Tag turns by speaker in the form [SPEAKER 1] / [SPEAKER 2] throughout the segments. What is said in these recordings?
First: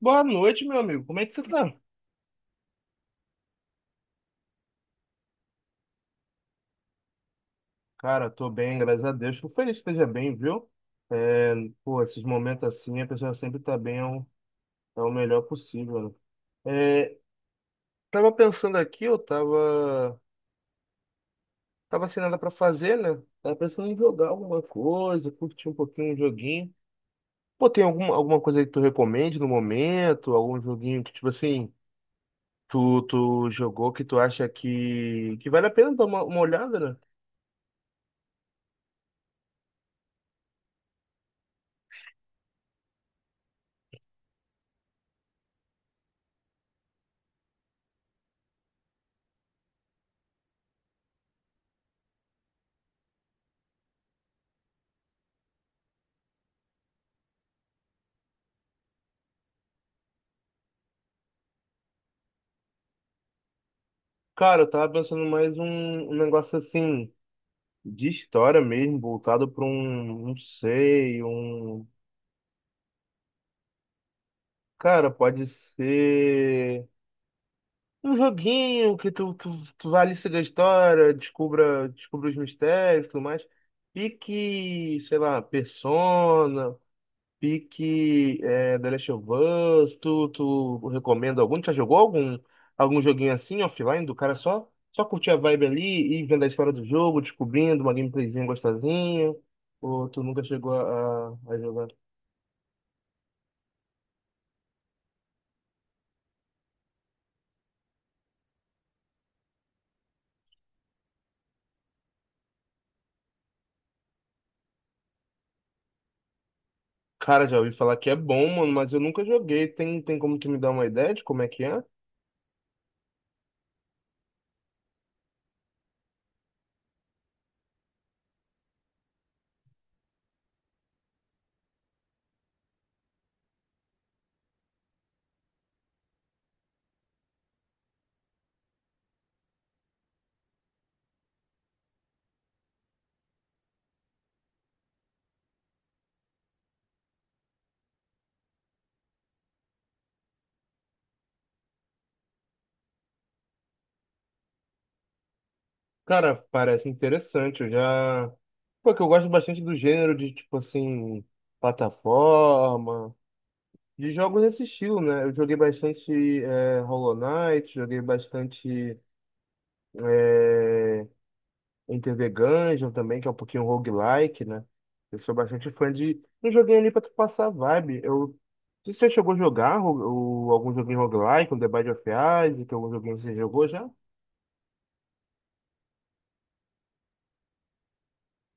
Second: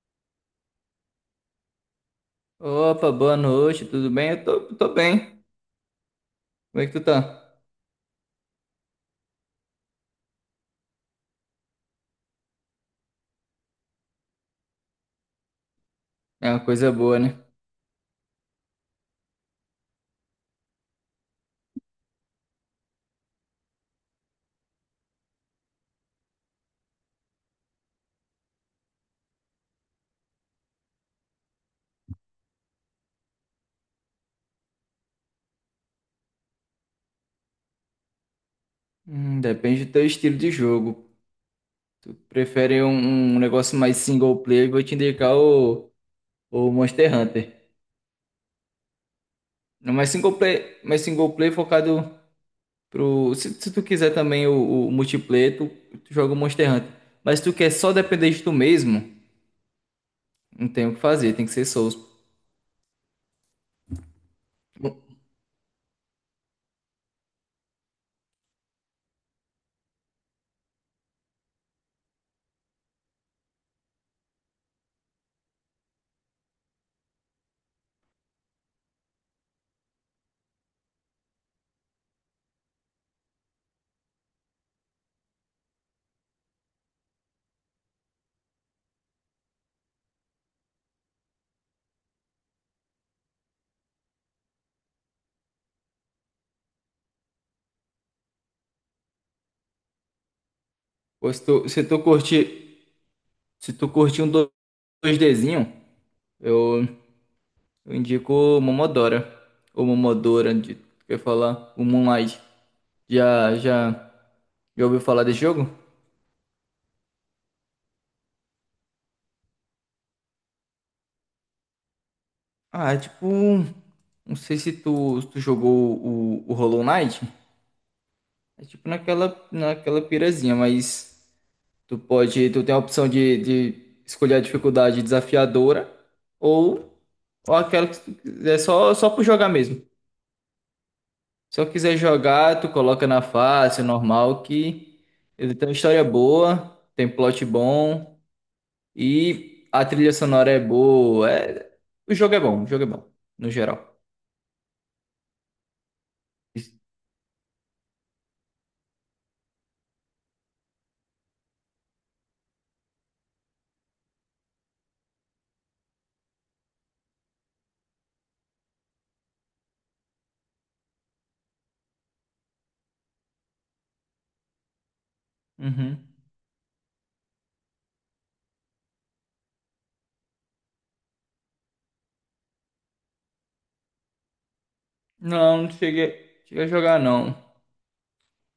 [SPEAKER 1] Boa noite, meu amigo. Como é que você tá?
[SPEAKER 2] Opa, boa noite, tudo bem? Eu tô bem. Como é que tu tá?
[SPEAKER 1] Cara, tô bem, graças a Deus. Fico feliz que esteja bem, viu? É, pô, esses momentos assim, a pessoa sempre tá bem, é o melhor possível, né?
[SPEAKER 2] É uma coisa boa, né?
[SPEAKER 1] Tava pensando aqui, tava sem nada pra fazer, né? Tava pensando em jogar alguma coisa, curtir um pouquinho um joguinho. Pô, tem alguma coisa aí que tu recomende no momento? Algum joguinho que, tipo assim, tu jogou que tu acha que vale a pena dar uma olhada, né?
[SPEAKER 2] Depende do teu estilo de jogo. Tu prefere um negócio mais single player, eu vou te indicar o Monster Hunter. Não, mas single player, mas single player focado pro. Se tu quiser também o multiplayer, tu joga o Monster Hunter. Mas se tu quer só depender de tu mesmo, não tem o que fazer, tem que ser Souls.
[SPEAKER 1] Cara, eu tava pensando mais um negócio assim. De história mesmo, voltado para um, não sei, um. Cara, pode ser um joguinho que tu vai ali seguir a história, descubra os mistérios e tudo mais. E que, sei lá, Persona. Pique é, The Last of Us, tu recomenda algum? Tu já jogou algum joguinho assim, offline, do cara só, só curtir a vibe ali e vendo a história do jogo, descobrindo uma gameplayzinha gostosinha? Ou tu nunca chegou
[SPEAKER 2] Pô,
[SPEAKER 1] a
[SPEAKER 2] se
[SPEAKER 1] jogar?
[SPEAKER 2] tu curtir, se tu curtir um dois dzinho eu. Eu indico o Momodora. Ou Momodora, de, quer falar? O Moonlight. Já, já, já ouviu falar desse jogo?
[SPEAKER 1] Cara, já ouvi falar que é bom, mano, mas eu nunca joguei. Tem como tu me dar uma ideia de como é que é?
[SPEAKER 2] Ah, é tipo um. Não sei se tu, se tu jogou o Hollow Knight. É tipo naquela pirazinha, mas tu pode. Tu tem a opção de escolher a dificuldade desafiadora ou, ou aquela que tu quiser, só por jogar mesmo. Se eu quiser jogar, tu coloca na fácil, normal, que ele tem uma história boa, tem plot bom. E a trilha sonora é boa. O jogo é bom, o jogo é bom, no geral.
[SPEAKER 1] Cara, parece interessante. Eu já. Porque eu gosto bastante do gênero de, tipo assim, plataforma. De jogos nesse estilo, né? Eu joguei bastante Hollow Knight, joguei bastante é, Enter the Gungeon também, que é um pouquinho roguelike, né? Eu sou bastante fã
[SPEAKER 2] Uhum.
[SPEAKER 1] de. Não joguei ali pra tu passar a vibe. Não sei se você chegou a jogar algum joguinho roguelike, um The Binding of Isaac, algum joguinho que você jogou já?
[SPEAKER 2] Não, não cheguei a jogar não.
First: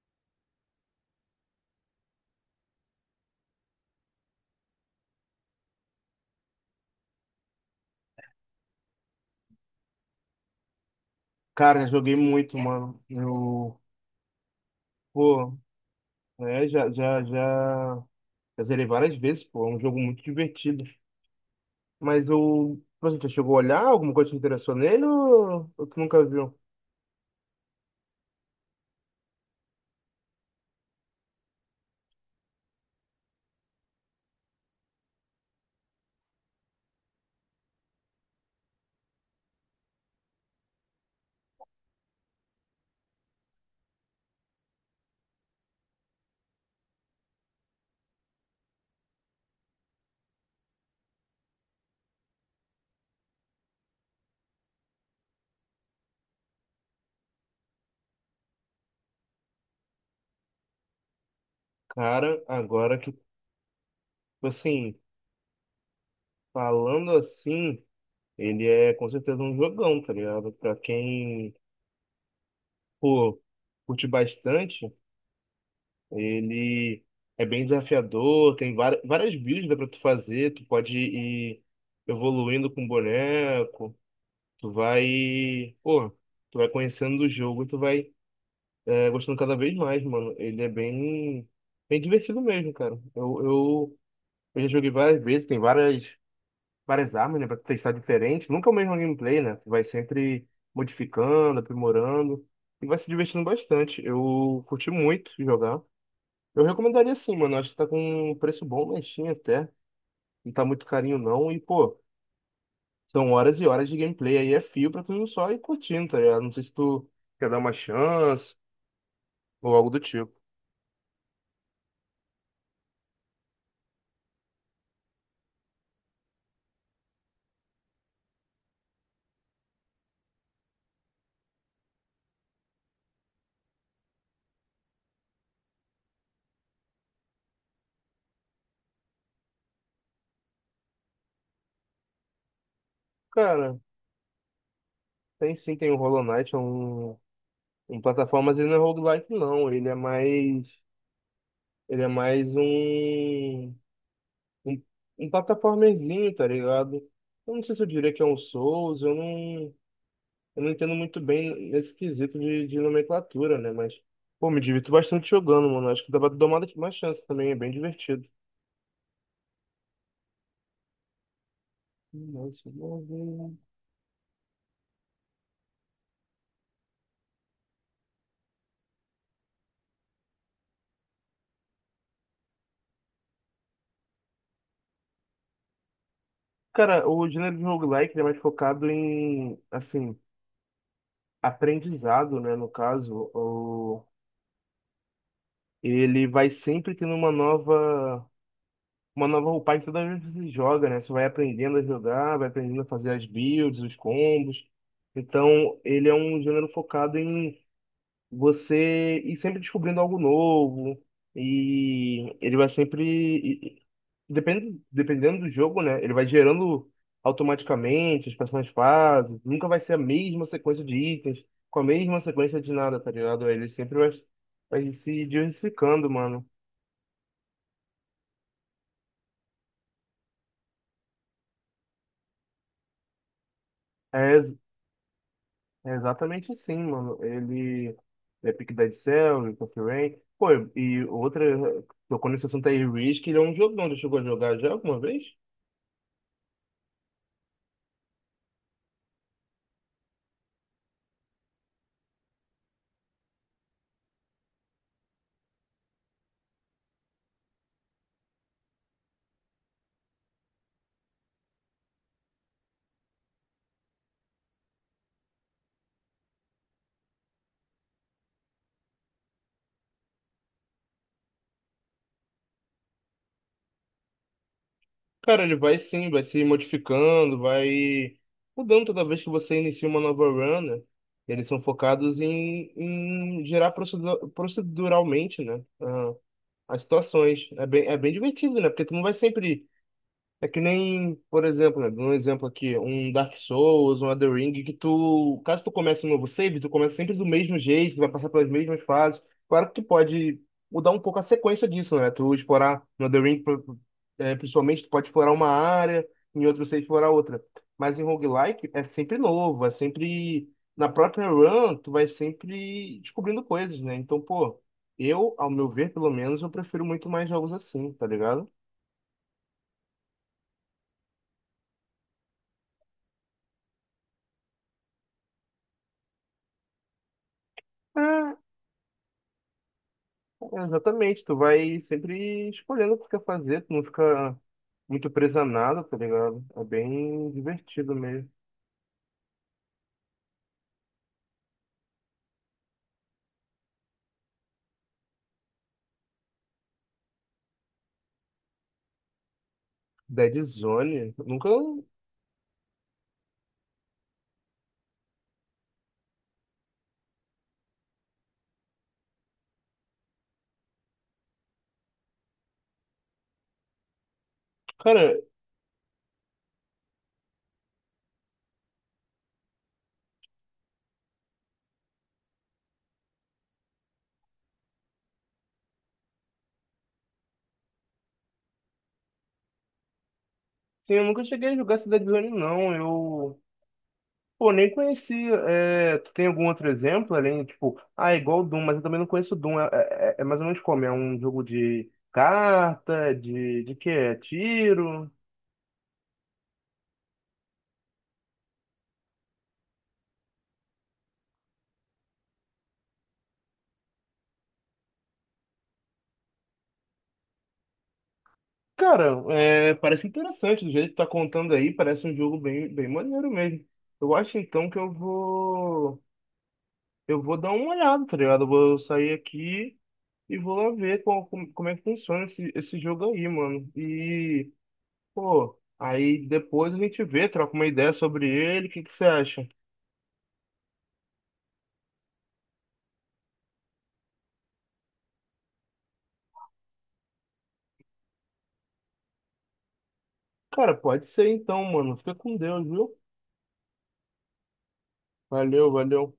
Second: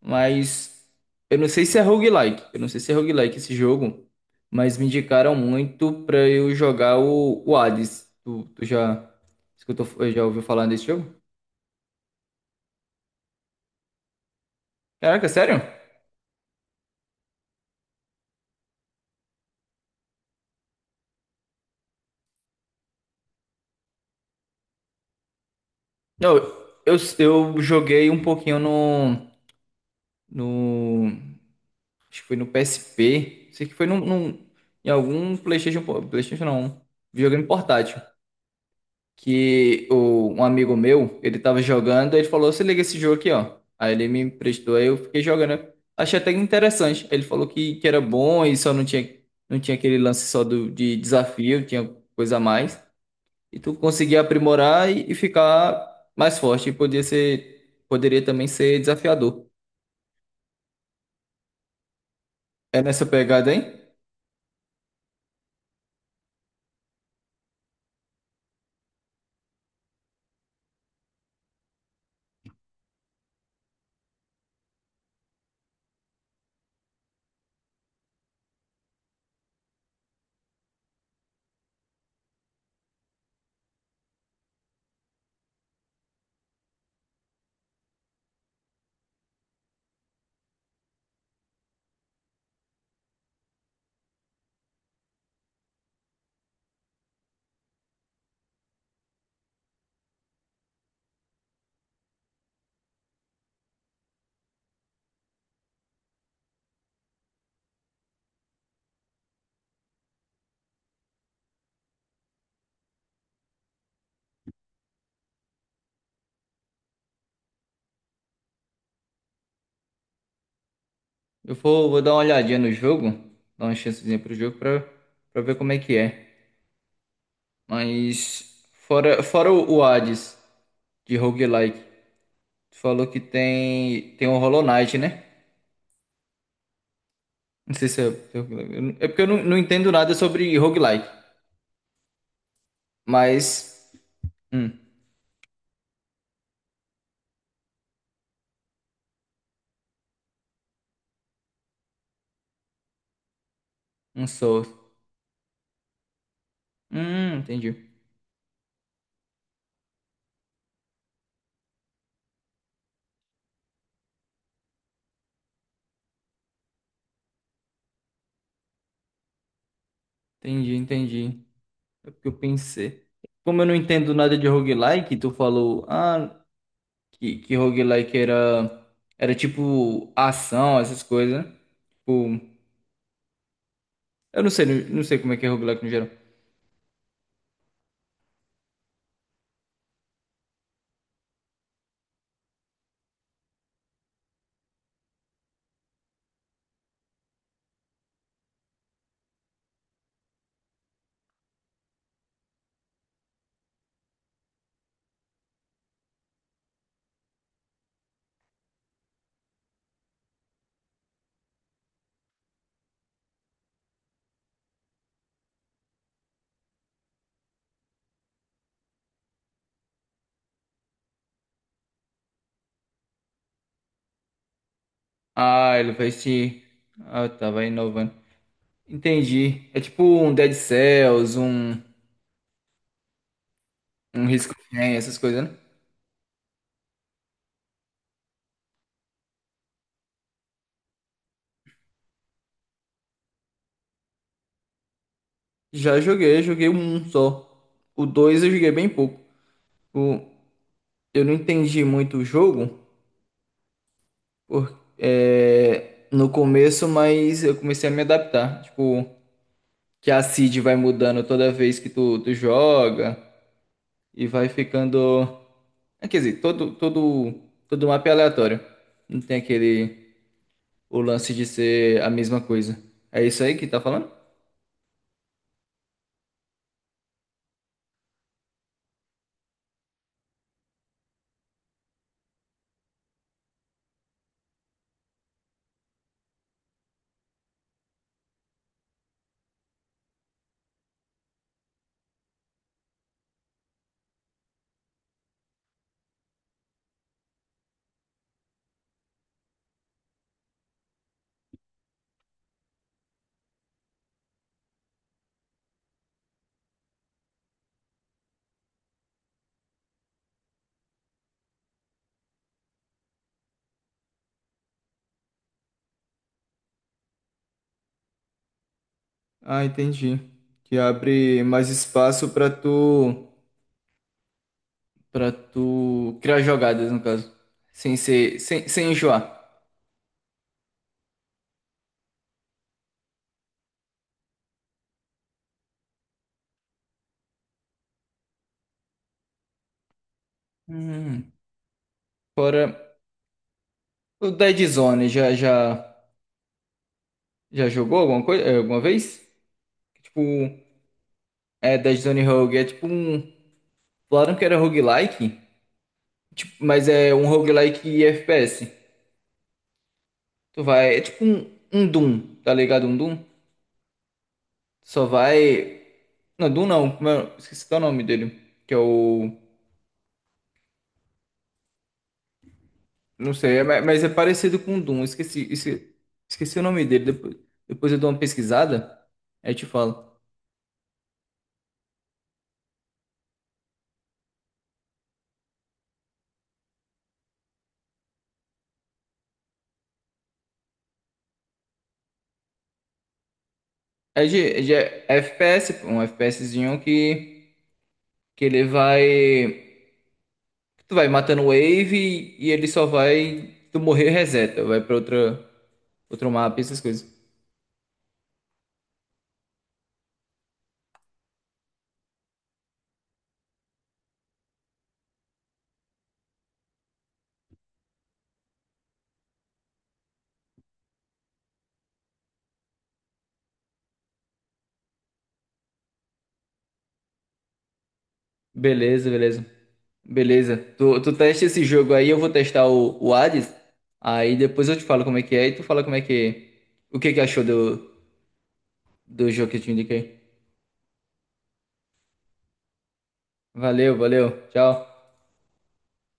[SPEAKER 2] Mas eu não sei se é roguelike. Eu não sei se é roguelike esse jogo. Mas me indicaram muito pra eu jogar o Hades. Tu já escutou, já ouviu falar desse jogo?
[SPEAKER 1] Cara, joguei muito, mano. Eu,
[SPEAKER 2] Caraca,
[SPEAKER 1] pô,
[SPEAKER 2] sério?
[SPEAKER 1] é, já zerei várias vezes, pô. É um jogo muito divertido. Mas o. Você já chegou a olhar? Alguma coisa te interessou nele ou tu nunca
[SPEAKER 2] Não,
[SPEAKER 1] viu?
[SPEAKER 2] eu joguei um pouquinho no. Acho que foi no PSP. Sei que foi em algum PlayStation, PlayStation não, videogame portátil. Que o, um amigo meu, ele tava jogando, aí ele falou: "Você liga esse jogo aqui, ó." Aí ele me emprestou, aí eu fiquei jogando. Achei até interessante. Ele falou que era bom e só não tinha, não tinha aquele lance só do, de desafio, tinha coisa a mais. E tu conseguia aprimorar e ficar mais forte. E podia ser, poderia também ser desafiador.
[SPEAKER 1] Cara,
[SPEAKER 2] É
[SPEAKER 1] agora
[SPEAKER 2] nessa
[SPEAKER 1] que, tipo
[SPEAKER 2] pegada, hein?
[SPEAKER 1] assim, falando assim, ele é com certeza um jogão, tá ligado? Pra quem, pô, curte bastante, ele é bem desafiador, tem várias builds dá pra tu fazer, tu pode ir evoluindo com o boneco, tu vai, pô, tu vai conhecendo o jogo, tu vai tá gostando cada vez mais, mano. Ele é bem divertido mesmo, cara. Eu já joguei várias vezes, tem várias armas, né, pra testar diferente. Nunca é o mesmo gameplay, né? Tu vai sempre modificando, aprimorando e vai se divertindo bastante. Eu curti muito jogar. Eu recomendaria sim, mano. Acho que tá com um preço bom na Steam até. Não tá muito carinho não. E, pô, são horas e horas de gameplay aí. É fio pra tu só ir curtindo, tá ligado? Não sei se tu quer dar uma chance ou algo do tipo.
[SPEAKER 2] Eu vou dar uma olhadinha no jogo, dar uma chancezinha pro jogo pra, pra ver como é que é. Mas fora o Hades de roguelike, tu falou que tem o Hollow Knight, né? Não sei se se é roguelike. Eu não- É porque eu não, não entendo nada sobre roguelike,
[SPEAKER 1] Cara.
[SPEAKER 2] mas hum,
[SPEAKER 1] Tem sim, tem o Hollow Knight, é um... em plataformas ele não é roguelike não, ele é mais
[SPEAKER 2] um Souls.
[SPEAKER 1] um, um plataformezinho, tá ligado? Eu não sei
[SPEAKER 2] Entendi.
[SPEAKER 1] se eu diria que é um Souls, eu não entendo muito bem nesse quesito de nomenclatura, né? Mas, pô, me divirto bastante jogando, mano, acho que dá pra dar uma chance também, é bem divertido.
[SPEAKER 2] Entendi, entendi. É porque eu
[SPEAKER 1] Nossa, não
[SPEAKER 2] pensei.
[SPEAKER 1] vi.
[SPEAKER 2] Como eu não entendo nada de roguelike, tu falou, ah, que roguelike era tipo ação, essas coisas, né? Tipo, eu não sei, não sei como é que é roguelike no geral.
[SPEAKER 1] Cara, o gênero de roguelike ele é mais focado em, assim, aprendizado, né? No caso, ele vai sempre tendo uma nova roupagem toda vez que você joga, né? Você vai aprendendo a jogar, vai aprendendo a fazer as builds, os combos. Então, ele é um gênero focado em você ir sempre descobrindo algo novo. E ele vai sempre. Dependendo do jogo, né? Ele vai gerando automaticamente as próximas fases. Nunca vai ser a mesma sequência de itens, com a mesma sequência de nada, tá ligado? Ele sempre vai se
[SPEAKER 2] Ah, ele
[SPEAKER 1] diversificando,
[SPEAKER 2] vai
[SPEAKER 1] mano.
[SPEAKER 2] se. Ah, tá, vai inovando. Entendi. É tipo um Dead Cells, um Risk
[SPEAKER 1] É,
[SPEAKER 2] of Rain, essas coisas, né?
[SPEAKER 1] é exatamente sim mano. Ele é pique Dead Cell, Rick of Rain. Pô, e outra, tocou nesse assunto aí, Risk, ele é um jogão. Já chegou a jogar já alguma vez?
[SPEAKER 2] Já joguei, joguei um só. O dois eu joguei bem pouco. O, eu não entendi muito o jogo por, é, no começo, mas eu comecei a me adaptar. Tipo, que a seed vai mudando toda vez que tu joga e vai ficando. É, quer dizer, todo mapa é aleatório. Não tem aquele o lance de ser a mesma coisa. É isso aí que tá falando?
[SPEAKER 1] Cara, ele vai sim, vai se modificando, vai mudando toda vez que você inicia uma nova run, né? Eles são focados em, em gerar proceduralmente, né? As situações. É bem divertido, né? Porque tu não vai sempre é que nem, por exemplo, né, um exemplo aqui, um Dark Souls, um Elden Ring, que tu, caso tu comece um novo save, tu começa sempre do mesmo jeito, vai passar pelas mesmas fases. Claro que tu pode mudar um pouco a sequência disso, né? Tu explorar no Elden Ring, principalmente, tu pode explorar uma área, em outro save explorar outra. Mas em roguelike é sempre novo, é sempre na própria run, tu vai sempre descobrindo coisas, né? Então, pô, eu, ao meu ver, pelo menos, eu prefiro muito mais jogos assim, tá ligado?
[SPEAKER 2] Ah, entendi. Que abre mais espaço pra tu para tu criar jogadas, no caso, sem ser sem, sem enjoar.
[SPEAKER 1] É, exatamente, tu vai sempre escolhendo o que tu quer fazer, tu não fica muito preso a nada, tá ligado? É bem divertido mesmo.
[SPEAKER 2] Hum. Fora o Dead Zone, já jogou alguma coisa, alguma vez? Tipo,
[SPEAKER 1] Dead Zone, eu nunca.
[SPEAKER 2] é Dead Zone Rogue, é tipo um. Falaram que era roguelike, tipo, mas é um roguelike e FPS. Tu vai, é tipo um Doom, tá ligado? Um Doom. Só
[SPEAKER 1] Cara,
[SPEAKER 2] vai. Não, Doom não, esqueci até o nome dele. Que é o. Não sei, é- mas é parecido com o Doom. Esqueci o nome dele. Depois eu dou uma pesquisada, aí eu te falo.
[SPEAKER 1] sim, eu nunca cheguei a jogar esse Dead Zone, não. Eu. Pô, nem conhecia. É, tu tem algum outro exemplo além, tipo, ah, é igual o Doom, mas eu também não conheço o Doom. É, é é mais ou menos como? É um jogo de carta, de quê? É
[SPEAKER 2] É de
[SPEAKER 1] tiro?
[SPEAKER 2] FPS, um FPSzinho que ele vai. Tu vai matando wave e ele só vai. Tu morrer reseta, vai pra outra, outro mapa, essas coisas.
[SPEAKER 1] Cara, é, parece interessante do jeito que tá contando aí, parece um jogo bem, bem maneiro mesmo. Eu acho então que eu vou dar uma olhada, tá ligado? Eu vou sair aqui e vou lá ver como, como, como é que funciona esse, esse jogo aí, mano. E, pô, aí depois a gente vê, troca uma ideia sobre ele, o que que você
[SPEAKER 2] Beleza,
[SPEAKER 1] acha?
[SPEAKER 2] beleza. Beleza. Tu testa esse jogo aí, eu vou testar o Hades. Aí depois eu te falo como é que é e tu fala como é que. O que que achou do, do jogo que eu te indiquei.
[SPEAKER 1] Cara, pode ser então, mano. Fica com Deus, viu?
[SPEAKER 2] Valeu, valeu. Tchau.
[SPEAKER 1] Valeu, valeu.